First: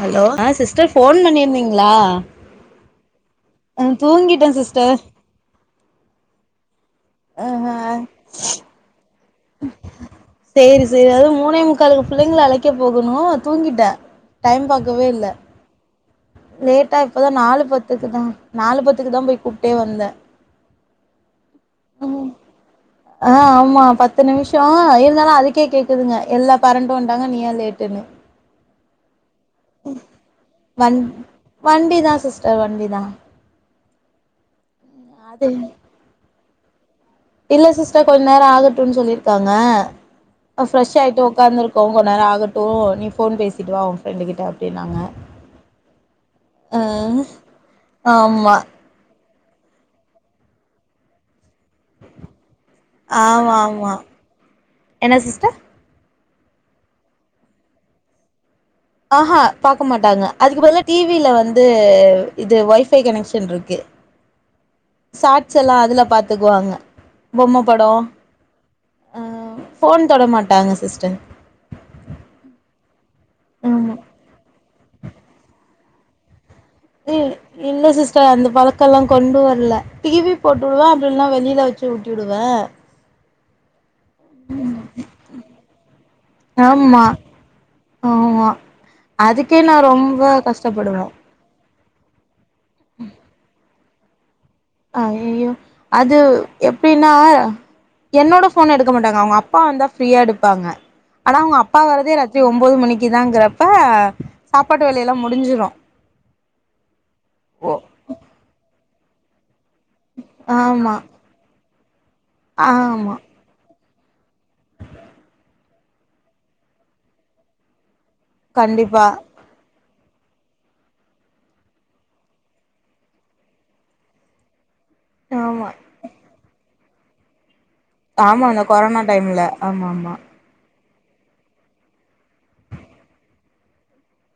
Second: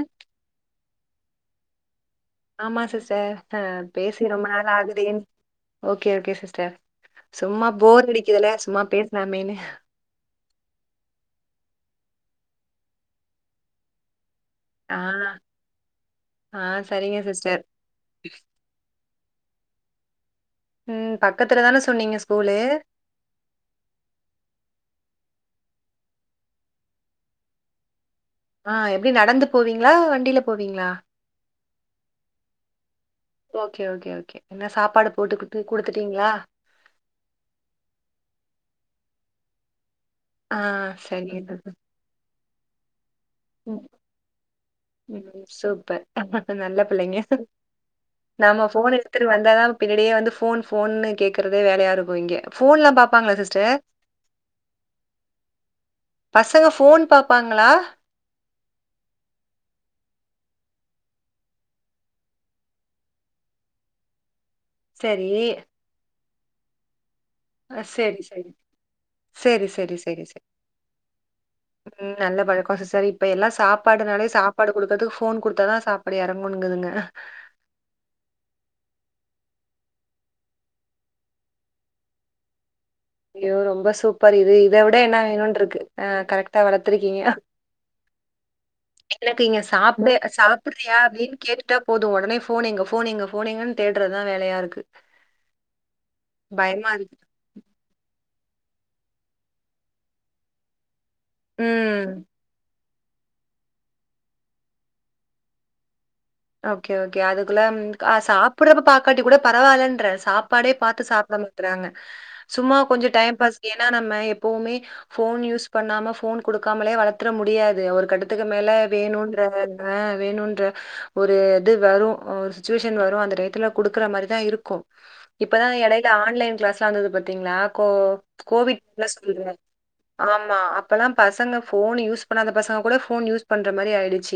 Hello ஆ sister phone பண்ணிர்ந்தீங்களா ஆமா சிஸ்டர் அ பேசி ரொம்ப சிஸ்டர் நாளாகுதேன் ஓகே ஓகே சிஸ்டர் சும்மா ஆஹ போர் அடிக்குதுல சும்மா பேஸ் சேரி சேரி அதுவு மூணே முக்காலுக்கு புள்ளைங்க அழைக்க போகணு தூங்கிட்டே டைம் ஆ பாக்கவே இல்ல ஆ லேட்டா சரிங்க இப்பதா சிஸ்டர். நாலு பத்துக்கு தா நாலு பத்துக்கு தா போய் கூப்ட்டே வந்தே ம் பக்கத்துல தான சொன்னீங்க ஸ்கூலு ஆ ஆமா பத் பத்து நிமிஷம் இருந்தாலு அதுக்கே கேக்குதுங்க எல்லா பாரண்ட்டு வண்ட்டாங்க நீய லேட்டுன்னு ஆ எப்டி நடந்து போவீங்களா வண்டியில போவீங்களா வண் வண்டி தா சிஸ்டர் வண்டி தா ஓகே ஓகே ஓகே என்ன சாப்பாடு அது போட்டுக்கட்டு குடுத்துட்டீங்களா இல்ல சிஸ்டர் கொஞ்ச நேரம் ஆகட்டும்ன்னு சொல்லியிருக்காங்க ஆ ஃப்ரெஷ் ஆகிட்டு சரிங்க சிஸ்டர். உக்காந்துருக்கோ கொந்நேரோ ஆகட்டு நீ ஃபோன் பேசிட்டு வா ம் உங்க ஃப்ரெண்டு கிட்ட அப்டின்னாங்க ம் அ நம்ம ஃபோன் எடுத்துட்டு வந்தாதா பின்னாடியே வந்து ஃபோன் ஃபோன்னு கேக்குறதே வேலையா இருக்கு இங்க ஃபோன்லா பாப்பாங்களா ஆமா சிஸ்டர் ஆமா என்ன சிஸ்டர் பசங்க ஃபோன் பாப்பாங்களா ஆஹா பாக்க மாட்டாங்க அதுக்கு பதுலா டிவில வந்து இது ஒய்ஃபை கனெக்ஷன்ருக்கு சரி. ஷாட்ஸ் எல்லா அதுல பாத்துக்குவாங்க பொம்ம அ படொ சேரி சேரி அ சேரி சேரி ஃபோன் சேரி தொட சேரி மாட்டாங்க சிஸ்டர் ம் நல்ல பழக்கோ சிஸ்டர் இப்ப எல்லா ஆமா சாப்பாடுனாலே சாப் ப்பாடுக்குடுகதுகு ஃபோன் குடுத்தாதா சப்பாடு எறங்குனுங்துங்க [unintelligible] இல்ல சிஸ்டர் அந்த பழக்கொல்லா கொண்டு வர்ல டிவி போட்டு உடுவ அப்ல்லனா வெளில வச்சு ஊட்டிடுவ ஐயோ ரொம்ப சூப்பர் இது இத விட என்ன வேணுன்ருக்கு ஆ கரெக்டா ஆமா வளத்துருக்கீங்க ஆமா எனக்கு அதுக்கே இங்க நா சாப்டு ரொம்ப சாப்புறியா கஷ்டப்படுவே அப்டின் கேட் ட்டா போது ஒடனே ஃபோன் எங்க ஃபோன் எங்க ஃபோன் எங்கன்னு தேட்றதா வேலயாருக்கு அ ஐய்யயோ அது எப்டின்னா இருக்கு என்னோட ஃபோன் எடுக்க மாட்டாங்க அவுங்க அப்பா வந்தா ஃப்ரீயா எடுப்பாங்க ஆனா அவுங்க அப்பா ம் வரதே ராத்திரி ஒம்போது மணிக்கு தாங்கிறப்ப சாப்பாட்டு வேலையெல்லா முடுஞ்சுரு ஓகே ஓகே அதுக்குள்ள ம் அ சாப்புட்றப்ப பாக்காட்டி கூட பரவால்லன் ட்ர சாப்பாடே ஆமா பாத்து சாப்ட மாட்றாங்க சும்மா கொஞ்ச ஆமா டைம் பாஸ் ஏன்னா நம்ம எப்போவுமே ஃபோன் யூஸ் பண்ணாம ஃபோன் குடுக்காமலே வளத்துற முடியாது ஒரு கட்டத் த்துக்கு மேல கண்டிப்பா வேணுன்ற வேணுன்ற ஒரு இது வரு ம் ஒரு சுச்சுவேஷன் வரு அந்த டயத்துல குடுக்குற மாரிதா இருக்கூ இப்பதா ஆமா எடை ல ஆன்லைன் கிளாஸ்லா வந்தது பாத்தீங்ளா கோ ஆமா அந்த கோவிட் கொரோனா டைம்ல ஆமா ஆமா [unintelligible] ஆம்மா அப் பல்லா பசங்க ஃபோன் யூஸ் பண்ணாத பசங்க கூட ஃபோன் யூஸ் பண்ற மாரி ஆயிடுச்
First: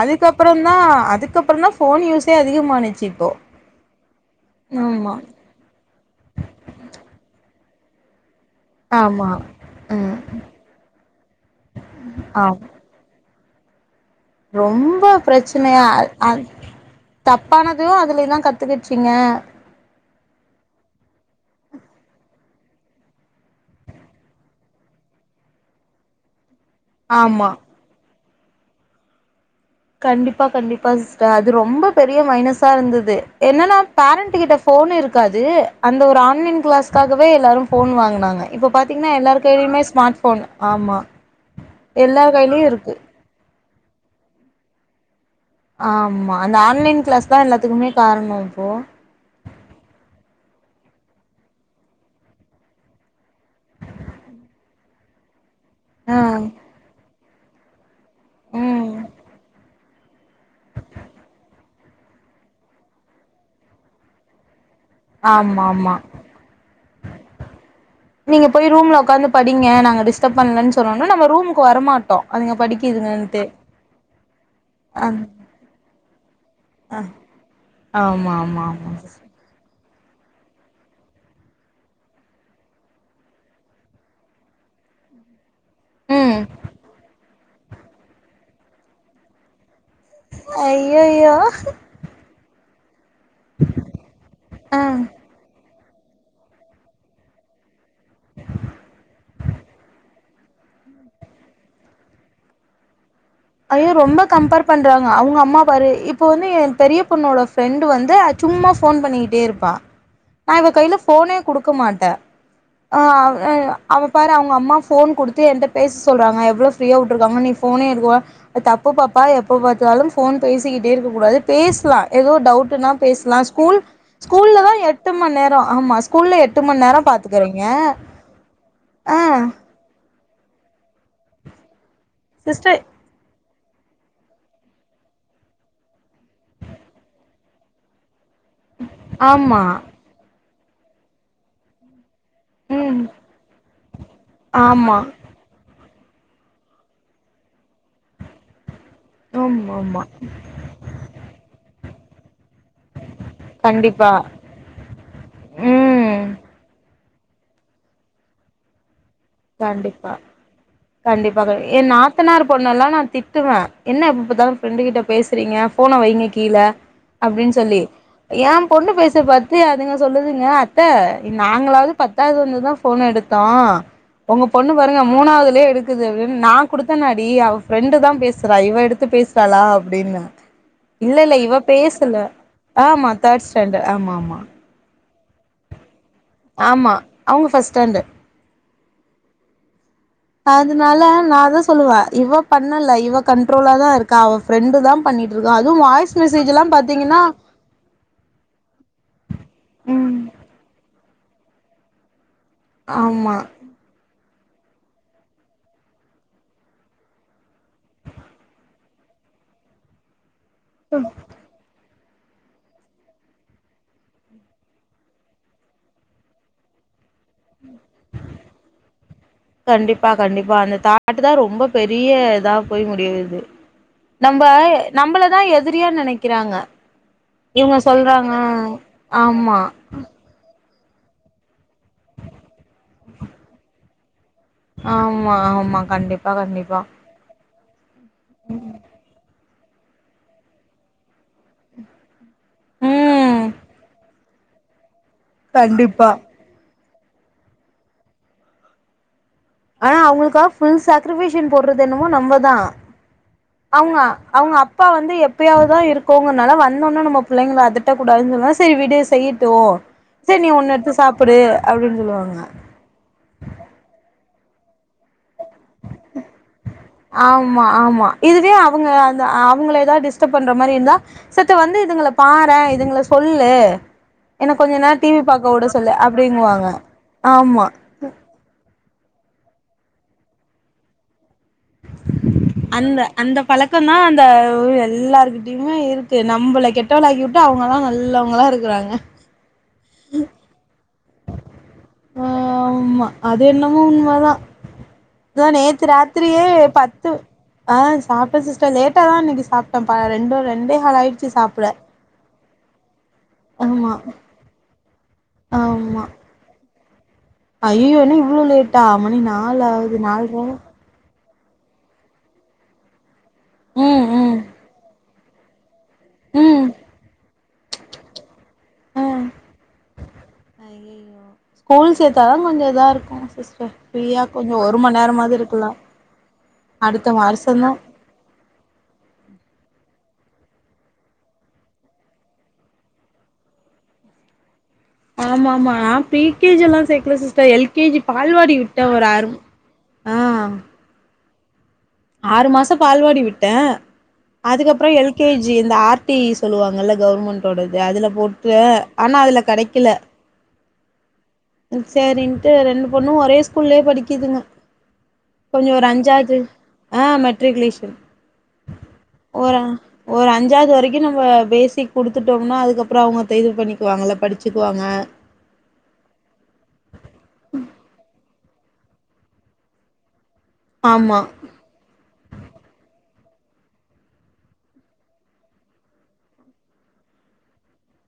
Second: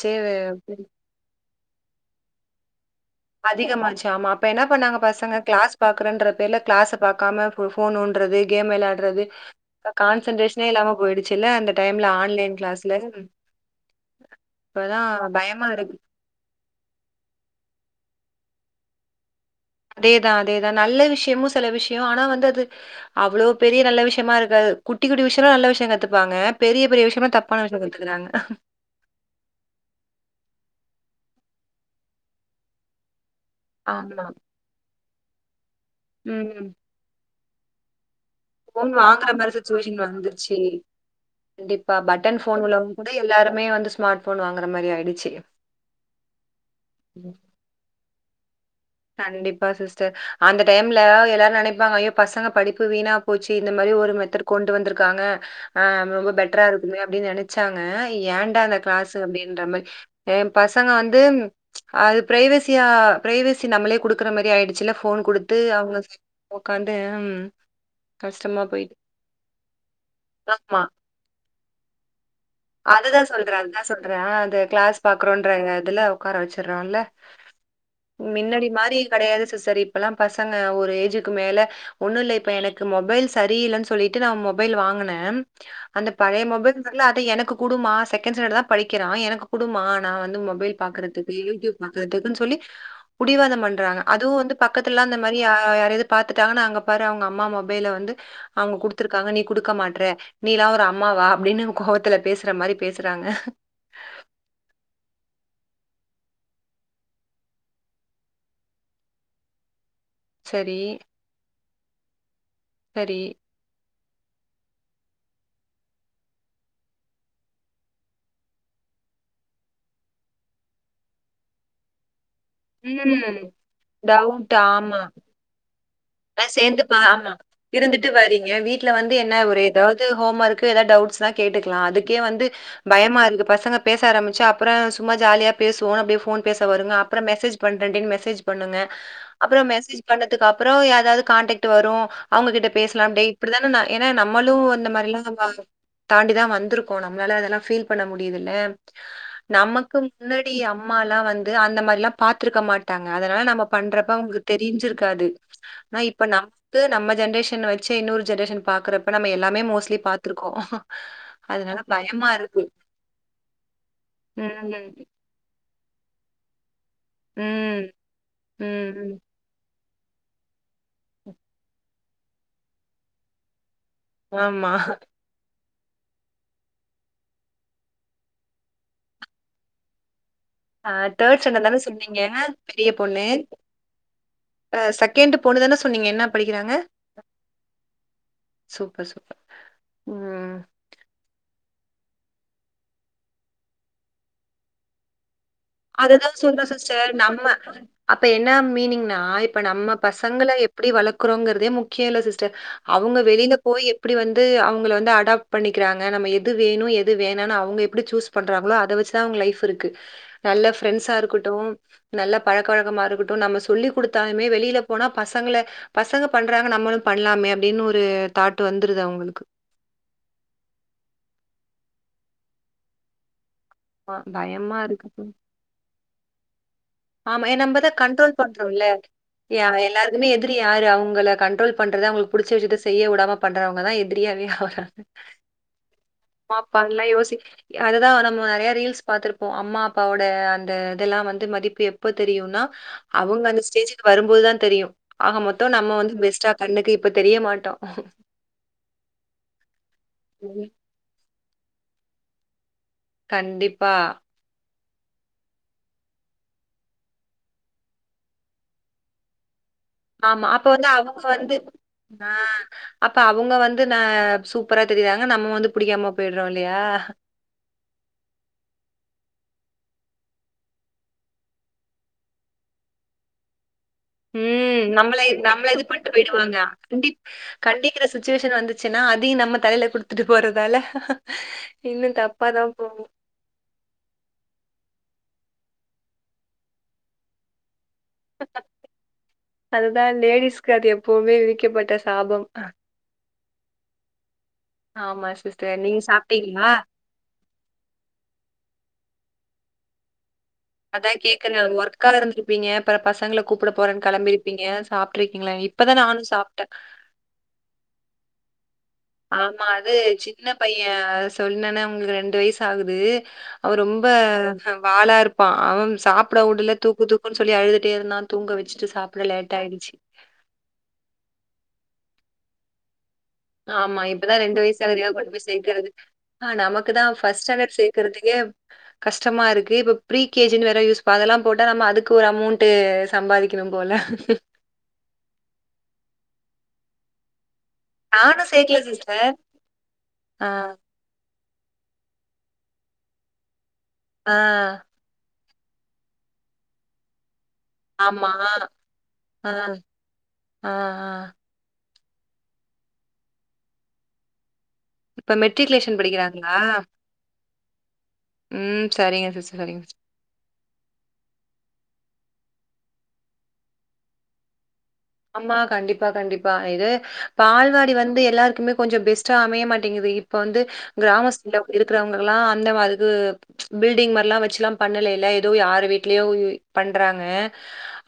அதுக்கப்புறந் தா அதுக்கப்புறந் தா ஃபோன் யூஸே அதிகமானுச்சி அதிகமாச்சு ஆமா அப்ப என்ன பண்ணாங்க பசங்க க்ளாஸ் பாக்குறன்ற பேர்ல க்ளாஸ பாக்காம போ ஃபோன் நோண்றது கேம் வெளாட்றது ஆமா ம் கான்சன்ட்ரேஷனே இல்லாம போயிடுச்சுல்ல அந்த டைம்ல ஆன்லைன் ஆம் கிளாஸ்ல ரொம்ப இப்பதான் பயமா பிரச்சனையா இருக்கு. அ தப்பானதயு அதுலே தா கத்துக்கிச்சுங்க அதேதா அதேதா நல்ல விஷயமு செல விஷயொ ஆனா வந்து அது அவ்ளோ பெரிய நல்ல விஷயமா இருகாது குட்டி குட்டி விஷயொலா நல்ல விஷய கத்துப்பாங்க பெரிய பெரிய விஷயமா ஆமா தப்பான விஷய கத்துக்றாங்க கண்டிப்பா கண்டிப்பா சிஸ்டர் அது ரொம்ப பெரிய மைனஸா இருந்துது என்னன்னா ஆமா. பேரண்ட்டுகிட்ட ஃபோன் இருக்காது அந்த ஒரு ஆன்லைன் ம். க்ளாஸ்காகவே எல்லாரு ஃபோன் வாங்னாங்க இப்போ ஃபோன் பாத்திங்ன்னா வாங்குற எல்லார் மாரி கையிலயுமே சிச்சுவேஷன் ஸ்மார்ட் ஃபோன் வந்துருச்சு. ஆமா எல்லார் கையிலேயு இருக்கு து எல்லாருமே வந்து ஸ்மார்ட் ஃபோன் வாங்குற மாரி ஆயிடுச்சி ஆம்மா அந்த ஆன்லைன் க்ளாஸ் தா எல்லாத்துக்குமே காரணோ இப்போ கண்டிப்பா சிஸ்டர் அந்த டைம்ல எல்லாரு நெனைப்பாங்க ஐயோ பசங்க படிப்பு வீணா போச்சி இந்த மாரி ஒரு மெத்தட் கொண்டு வந்துருக்காங்க ஆ ரொம்ப பெட்ரா இருக்குமே அப்டின் நெனச்சாங்க ஏண்டா அந்த ம் க்ளாஸு அப்டின்ற மாரி ஏம் பசங்க வந்து ம் அது பிரைவசியா பிரைவேசி நம்மளே குடுக்குற மாரி ஆயிடுச்சுல ஃபோன் குடுத்து ஆமா ஆமா அவுங்க ஒக்காந்து அ ம் நீங்க கஷ்டமா போய் போயிட்டு ரூம்ல உக்காந்து படிங்க நாங்க டிஸ்டர்ப் பண்லன் ஆமா. சொன்னோன நம்ம ரூமுக்கு வர மாட்டோ அதுங்கப் அதுதா சொல்றே அந்தா சொல்றே அ அது க்ளாஸ் பாக்குறோன்ற இதுல உக்கார வச்சுட்றோல்ல ஆமா ஆமா மின்னடி ஆமா மாரி சிஸ். கெடையாது சிஸ்டர் இப்பல்லா பசங்க ஒரு ஏஜுக்கு மேல ஒண்ணுல்ல இப்ப எனக்கு மொபைல் சரியில்லன் சொல்லிட்டு நா மொபைல் வாங்குன அந்த ம் பழைய மொபைல் நல்ல அத எனக்கு குடுமா செகண்ட் ஸ்டாண்டர்ட் தா படிக்கிறா எனக்கு குடுமா நா வந்து மொபைல் பாக்குறதுக்கு ஐயையோ யூடியூப் பாக்குறதுக்குன் சொல்லி புடிவாதம் பண்றாங்க அதுவு வந்து ஆ பக்கத்துலாம் மாரி யா யாரையாது பாத்துட்டாங்கன்னா அங்க பாரு அவுங்க அம்மா மொபைல வந்து அவுங்க குடுத்துருக்காங்க நீ குடுக்க மாட்ற நீ ல்லா ஒரு அம்மாவா அப்டின்னு கோவத்துல பேஸ் ருக்கற மாரி பேசுறாங்க ஐயோ ரொம்ப கம்பேர் பண்றாங்க அவுங்க அம்மா பாரு இப்ப வந்து என் பெரிய பொண்ணோட ஃப்ரெண்டு் வந்து சும்மா ஃபோன் பண்ணிக்கிட்டே இருப்பா நா இவ சரி கைல ஃபோனே குடுக்க மாட்டே சரி ஆவ் ஏ அவ பாரு அவுங்க அம்மா ஃபோன் குடுத்து என்ட்ட பேச சொல்றாங்க எவ்ளோ ஃப்ரீயா வுட்டுருக்காங்க நீ ஃபோனே எடுக்குவ அது தப்பு பாப்பா எப்ப பாத்தாலு ஃபோன் பேசிக்கிட்டே இருக்க கூடாது பேஸ்லா ஏதோ டவு ட்ன்னா பேஸ்லா ம் ஸ்கூல் ஸ்கூல்ல தா எட்டு மண் நேரோ ஆமா ஸ் அத சேந்து பா ஆ இருந்துட்டு வரீங்க வீட்ல வந்து ஆ என்ன ஒரு எதாது ஹோம் ஒர்க்கு எதாது டவுட்ஸ்னா கேட்டுக்கலா அதுக்கே வந்து சிஸ்டர் பயமாருக்கு பசங்க பேச ஆரம்பிச்சா அப்புற சும்மா ஜாலியா பேசுவோ அப்டியே ஃபோன் பேச வருங்க அப்புற மெசேஜ் பண்றேன்டி னு மெசேஜ் பண்ணுங்க அப்றோ ஆமா மெசேஜ் பண்ணதுக்கு அப்புறோ யார்வது காண்டக்ட் வரு அவுங்ககிட்ட ம் பேசலாம் டே இப்டிதானே நா ஏன்னா நம்மளு இந்த ஆமா மாதிரிலா தாண்டிதா வந்திருக்கோ நம்மளால அதெல்லா ஃபீல் பண்ண முடியுதுல்ல ஆமா நமக்கு ஆமா முன்னாடி அம் அம்மாலா வந்து அந்த மாரில்லா பாத்துருக்க மாட்டாங்க அதனால நம்ம கண்டிப்பா பண்றப்ப அவங்க்கு தெரிஞ்சிருக்காது ஆன் ம் இப்ப நமக்கு நம்ம ஜென்ரேஷன் வச்சி இன்னொரு ஜென்ரேஷன் பாக்குறப் கண்டிப்பா கண்டிப்பா அதனால என் பயமா நாத்தனார் இருக்கு பொண்ணலா நான் திட்டுவேன் என்ன எப்ப பாத்தாலும் ம் ஃப்ரெண்ட் ம் கிட்ட பேசு எடுக்கீரிங்க போனை வைங்க கீழே அப்டின்னு சொல்லி ம் ஏன் பொண்ணு ம். பேசத பாத் பாத்து அதுங்க சொல்லுதுங்க அத்தை நாங்களாவது பத்தாவது வந்துதான் போனை எடுத்தோம் உங்க பொண்ணு ஆமா பாருங்க மூணாவதுலேயே எடுக் குது நான் குடுத்தனாடி அவ ஃப்ரெண்டு தான் பேசுறா இவ எடுத்து பேசுறாளா அப்டின்னு இல்ல இல்ல தேர்ட் இவ ஸ்டாண்டர்ட் தானே சொன்னீங்க பேசல ஆமா தேர்ட் ஸ்டாண்டர்ட் ஆமா ஆமா அ செகண்ட் பொண்ணுதானே சொன்னீங்க என்ன படிக்கிறாங்க ஆமா அவங்க ஃபர்ஸ்ட் ஸ்டாண்டர்ட் சூப்பர் சூப்பர் ம் அதனால நான் தான் சொல்லுவேன் இவ பண்ணல இவ கண்ட்ரோலா தான் இருக்கா அவ ஃப்ரெண்டு தான் பண்ணிட்டு இருக்கா அதுவும் வாய்ஸ் மெசேஜ்லாம் பாத்தீங்கன்னா பா அப்ப என்ன மீனிங்னா இப்ப நம்ம பசங்கள எப்படி வளர்க்குறோங்கிறதே முக் கியில்ல சிஸ்டர் அவுங்க ஆமா வெளில போய் எப்டி வந்து அவுங்கல வந்து அடாப்ட் பண்ணிக்கிறாங்க நம்ம எது வேணு எது வேணானு அவுங்க எப்டி சூஸ் பண்றாங்களோ அத வச்சு தா அவுங்க லைஃப் இருக்கு நல்ல ஃப்ரெண்ட்ஸா இருக்க ட்டும் நல்ல பழக்க வழக்கமா இருக்கட்டு நம்ம சொல்லி கொடுத்தாலுமே வெளில போனா பசங்கள பசங்க பண்றாங்க நம்மளு பண்லாமே அப்டின்னு ஒரு தாட்டு வந்துருது அவுங்களுக்கு கண்டிப்பா கண்டிப்பா அந்த தாட்டு தா ரொம்ப பெரிய இதா போய் முடியுது அ நம்ப பயமா இருக்கு. நம்மளதான் எதிரியா நினைக்கிறாங்க ஆமா நம்ப தான் கண்ட்ரோல் பண்றோம்ல ஆமா எல்லாரு நம்ம எதிரி யாரு அவங்கள கண்ட்ரோல் பண்றது அவங்களுக்கு பிடிச்ச விஷயத்த செய்ய விடாம பண்றவங்க தான் எதிரியாவே ஆமா ஆமா கண்டிப்பா கண்டிப்பா பாப்பால்லா யோசிக்கு அதுதான் நம்ம நறைய ரீல்ஸ் பாத்துருப்போம் அம்மா அப்பாவோட அந்த இதெல்லாம் வந்து மதிப் எப்போ தெரியும்னா ம் அவங்க அந்த ஸ்டேஜ்க்கு வரும்போதுதான் தெரியும் ஆக மொத்தம் நம்ம கண்டிப்பா வந்து பெஸ்ட்டா கண்ணுக்கு இப்ப தெரிய மாட்டோம் ஆனா அவுங்களுக்கா ஃபுல் சாக்ரிஃபைஷன் போட்றது என்னமோ நம்மதா கண்டிப்பா அவுங்க அவுங்க அப்பா வந்து எப்பயாவ்த் தா இருக்கோங்கறனால வந்தோன்னே நம்ம புள்ளைகள அதட்ட கூடாது சொல்லுவே செரி விடு செய்யி ட்டு ஆமா அப்ப வந்து அவுங்க வந்து ஆ சொல்லுவாங்க அப்ப அவுங்க வந்து ந சூப்பரா தெரியிறாங்க நம்ம வந்து புடிக்காம போயிட்றோ இல்லையா ஆமா ஆமா இதுவே அவுங்க அந்த அவுங்கள எதாத் டிஸ்டப் பண்ற மாரி இருந்தா சத்த வந்து இதுங்கள பாறே இதுங்கள சொல்லு என்ன கொஞ்ச ம் நேரோ டி நம்மள வி பாக்க வுட நம்மள இது சொல்லு அப்டிங்குவாங்க ஆமா க்கிற சுச்சுவேஷன் வந்துச்சுன்னா அதையு நம்ம தலைல குடுத்துட்டு போறதால இன்னு தப்பா தா அந்த போகு அந்த பழக்கந்தா அந்த ஒரு எல்லார் கிட் டயுமு இருக்கு நம்பள கெட்டவளாக்கி வுட்டு அவங்கல்லா நல்லவங்களா இருக்குறாங்க அதுதா லேடிஸ்க்கு அது எப்பவ்மே விதிக்கப்பட்ட சாபம் ஆமா அது என்னமோ உண்மதா ஆமா தோ சிஸ்டர் நேத்து நீங்க ராத்திரியே சாப்பிட்டீங்களா பத்து ஆ சாப்ட்டே சிஸ்டர் லேட்டா தா இன்னைக்கு சாப்ட்டேப்பா ரெண்டு ரெண்டேஹால் ஆயிடுச்சி சாப்பிட கால இருந்திருப்பீங்க அப்பற பசங்கள கூப்பட போறன் கெளம்பிருப்பீங்க சாப்ட்ருப்பீங்ளா இப்பதா நானு சாப்ட்டே அய்யயோ என்னா இவ்ளோ லேட்டா மணி நால் ஆவ்து நால்ர யே சொன்னனா அவுங்களுக் ரெண்டு வய்சாகுது அவ ரொம்ப ம் ம் அ வாலா இருப் பா அவம் சாப்பட ம் உடுல தூக்கு தூக்குன் சொல்லி அழுதுட்டே இருந்தா தூங்க வெச்சிட்டு சாப்ட லேட் ஆயிடுச்சி அய்யயோ ஸ்கூல் சேத்தா தா கொஞ்ச இதா இருக்கு சிஸ் ஆமா இப்பதா ரெண்டு வயசாகுது எங்க கொண்டு சேக்கறது ஆ நமக்கு தா அடுத்த ஃபஸ்ட் வருஷந்தா ஸ்டேண்டட் சேக் கிறத்துக்கே கஷ்டமா இருக்கு இப்ப ப்ரீ கே ஜி னு வேற யூஸ்ப்பா அதெல்லா போட்டா நம்ம அதுக்கு ஒரு அமௌண்ட்டு சம்பாரிக்கணு போல ஆமா ஆமா நா ப்ரீ கே ஜி எல்லா சேக்கல சிஸ்டர் எல் கே ஜி நானும் பால்வாடி சேர்க்கல விட்டே ஒரு ஆறு சிஸ்டர். ஆ ஆறு மாசோ பால்வாடி விட்டே ஆ, அதுக்கப்பறோ எல் கே ஜி இந்த ஆர் டி சொல்லுவாங்கல்ல கவுர்மெண்ட்டோடது அதுல ஆமா. போட்ட ஆனா அதுல ஆ, கெடைக்கில ஆ ஆ ம் சேரின்ட்டு ரெண்டு பொண்ணு ஒரே ஸ்கூல்லே படிக்குதுங்க இப்ப கொஞ்சோ ஒரு மெட்ரிகுலேஷன் அஞ்சாவ்து படிக்கிறாங்களா? ஆ மெட்ரிக்லேஷன் ம் சரிங்க சிஸ்டர் சரிங்க சிஸ் ஒரு அஞ்சாவ்து வரைக்கு நம்ம பேசிக் குடுத்துட்டோம்னா அதுக்கப்பறோ அவுங்க தேகில் பண்ணிக்குவாங்கல்ல படிச்சிக்குவாங்க ஆமா கண்டிப்பா கண்டிப்பா இது பால்வாடி வந்து எல்லாருக்குமே கொஞ்சோ பெஸ்ட்டா அமைய மாட்டிங்கிது இப் ப வந்து ஆமா கிராமஸ் தீலா இருக்கறவங்கல்லா அந்த மார் இது பில்டிங் மாரில்லா வெச்சுல்லா பண்ணலைல எதோ யாரு வீட்லயோ பண்றாங்க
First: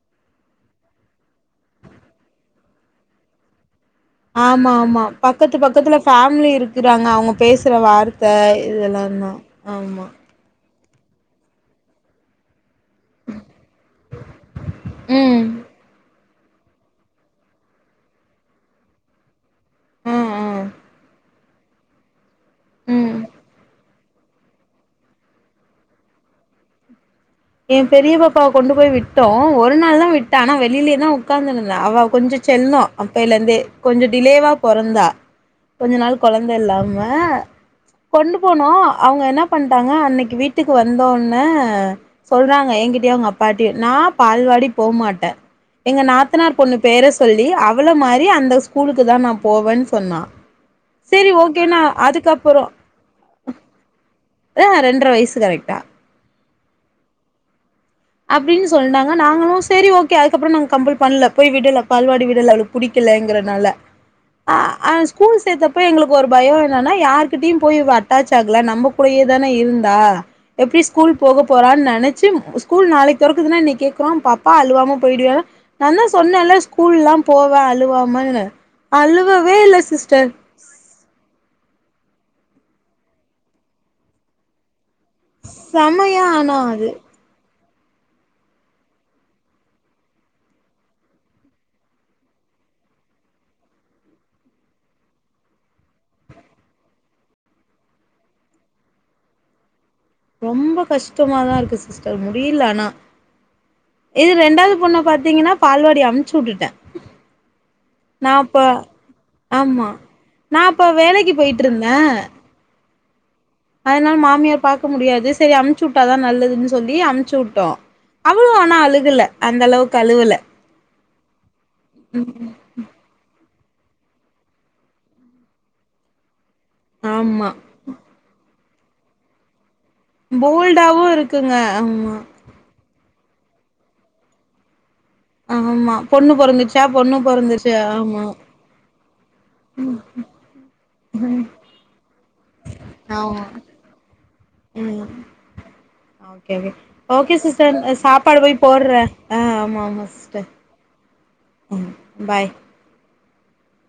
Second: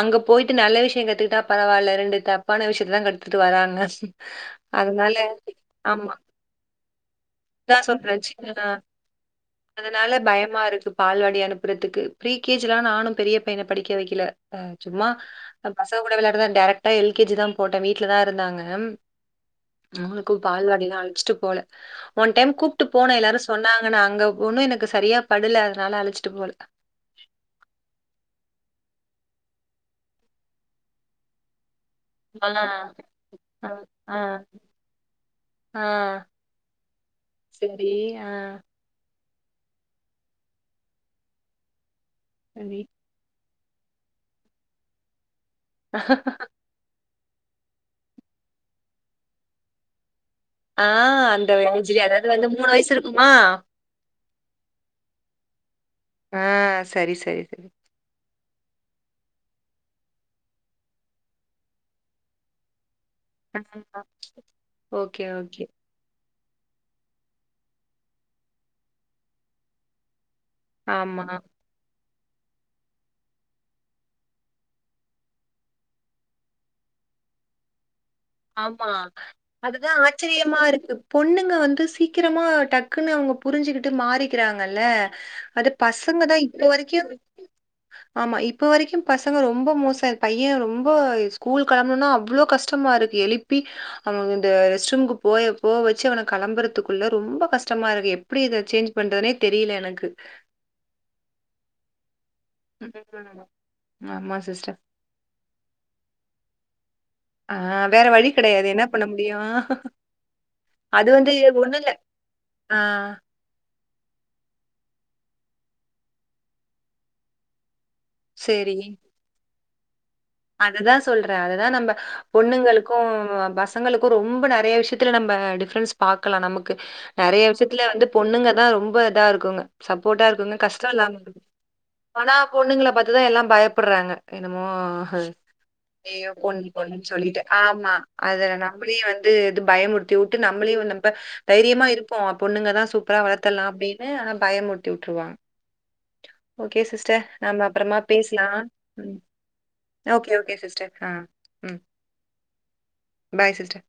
அங்க போய்ட்டு நல்ல விஷயோ கத்துகிட்டா பரவால்ல ரெண்டு தப்பான விஷயத்த தா கத்துட்டு வராங்க ஆமா ஆமா அதனால பக்கத்து பக்கத்துல ஆமா. ஃபேம்லி இருக் குறாங்க அவங்க பேசற அதான் சொல்றேன். வார்த்த இதெல்லா தா ஆமா பயமாருக்கு பால்வாடி அனுப்பறத்துக்கு ப்ரீ கே ஜி லா நானு பெரிய பையன படிக்க வெக்கில அ சும்மா ம் அ பசங்க கூட விளாடதா டேரக் ட்டா எல் கே ஜி தா போட்ட வீட்லதா இருந்தாங்க ம் ம் அவுங்ளுக்கு ம் பால்வாடிலா அழச்சிட்டு போல ஒன் டைம் கூப்ட்டு போன ம் எல்லாரு சொன்னாங்கன்னு அங்க ஒன்னு எனக்கு சரியா படுல அதுனால அழச்சிட்டு போல எ பெரிய பாப்பாவ கொண்டு போய் விட்டோ ஒரு நாள்தா விட்ட ஆனா வெளிலயேதா உக்காந்திருந்தா அவ கொஞ்சோ ஆ, செல்லோ அப்பேலந்தே ஆ, கொஞ்சோ ஆ, டிலேவா பொறந்தா ஆ. கொஞ்ச நாள் கொழந்த இல்லாம சரி. ஆ, கொண்டு போனோ அவுங்க என்னப் பண்டாங்க அன்னைக்கு வீட்டுக்கு வந்தோன்ன சொல்றாங்க சரி. என்கிட்டயு அவுங்கப் பாட்டயு நா பால்வாடி போ மாட்டே எங்க நாத்தனார் பொண்ணு பேர சொல்லி அவள மாரி அந்த ஸ்கூலுக்குதா நா போவேன்னு சொன்னா ஆ சேரி அந்த ஓகே நா ஏஜ்ஜிலே அதாது வந்து அதுக்கப்புறோ மூணு வயசு இருக்குமா அ ரெண்ட்ர வயசு கரெக்டா ஆ சரி சரி சரி அப்டீன் சொன்னாங்க நாங்களு செரி ஓகே அதுக்கப்பறோ நாங்க கம்பல் பண்ல போய் விடல பால்வாடி விடல அவளுக்கு புடிக்கலங்கர னால அஅ ஓகே, ஸ்கூல் ஓகே. சேத்தப்ப எங்களுக் கு ஒரு பயோ என்னன்னா யார்கிட்டயு போய் இவ அட்டாச் ஆகல நம்ம கூடயே தான இருந்தா எப்டி ஸ்கூல் ஆமா, போக போறான்னு நெனச்சு ஸ்கூல் நாளைக் தொறக்குதுனா இன்னெக் கேக்குறோ பாப்பா அழுவாம போயிடுவியானா நான்தா சொன்னேன்ல ஸ்கூல்ல்லா போவ அழுவாமனு ஆமா அதுதா ஆச்சிரியமா இருக்கு பொண்ணுங்க வந்து சீக்கிரமா டக்குன்னு அவுங்க புரிஞ்சுக்கிட்டு மாறிக்கிறாங்கல்ல அது செமையா பசங்கதா ஆனா இப்ப அது வரைக்கு ஆமா இப்ப வரைக்கு பசங்க ரொம்ப மோசோ எ பைய ரொம்ப ஸ்கூல் கெளம்பணுனா அவ்ளோ கஷ்டமா இருக் எழுப்பி அவங்க இந்த ரெஸ்ட் ரூம்க்கு போய போ வச்சு அவன களம்பறதுக்குள்ள ரொம்ப கஷ்டமா இருக்கு எப் பிடி இத சேஞ்ச் பண்றதுனே தெரில எனக்கு ரொம்ப கஷ்டமாதா இருக்கு சிஸ் ஸ்டர் முடில ஆனா ம். இது ஆமா ரெண்டாவது சிஸ்டர். பொண்ண பாத்தீங்கன்னா பால்வாடி அன்ப்ச்சு உட்டுட்டே ஆ வேற வழி கெடையாது என்ன பண்ண முடியு ஆமா நா அப்ப அது வந்து வேலைக்கு அது ஒண்ணுல்ல போயிட்ருந்தே ஆ அதனால மாமியார் பாக்க முடியாது சரி அமுச்சுவுட்டாதா நல்லதுன்னு சொல்லி அமுச்சுவுட்டோ அவளு ஆனா அழுகல அந்த அளவுக்கு அழுவல அததா சொல்றே அதுதா நம்ம பொண்ணுங்களுக் கு பசங்களுக்கு ரொம்ப நறைய விஷயத்துல நம்ம டிஃபரன்ஸ் பாக்கலா நமக்கு நறைய ஆமா விஷய த்துல வந்து பொண்ணுங்கதா ரொம்ப இதா இருக்குங்க சப்போர்டா இருக்குங்க கஷ்ட போல்டாவு இல்லாம இருக்கு இருக்குங்க ஆமா ஆனா பொண்ணுங்கள பாத்துதா எல்லாம் பயப்படுறாங்க என்னமோ ஆமா பொண்ணு பொறந்துச்சா பொண்ணு பொறந்துருச்சு ஆமா நம்மளையு வந்து இது பயமுறுத்தி விட்டு நம்மளையும் வ நம்ப தைரியமா இருப்போ பொண்ணுங்கதா சூப்பரா ஆமா வளர்த்தலான் அப்படின்னு ஆனா பயமுறுத்தி ம் விட்டுருவாங்க ஓகே ஓகே ஓகே நம்ம சிஸ்டர் அப்புறமா சாப்பாடு பேசலாம். போய் போடுறே ம். ஆ ஆமாம் ஓகே ஓகே சிஸ்டர் ஆ ம் பாய் பாய் சிஸ்டர்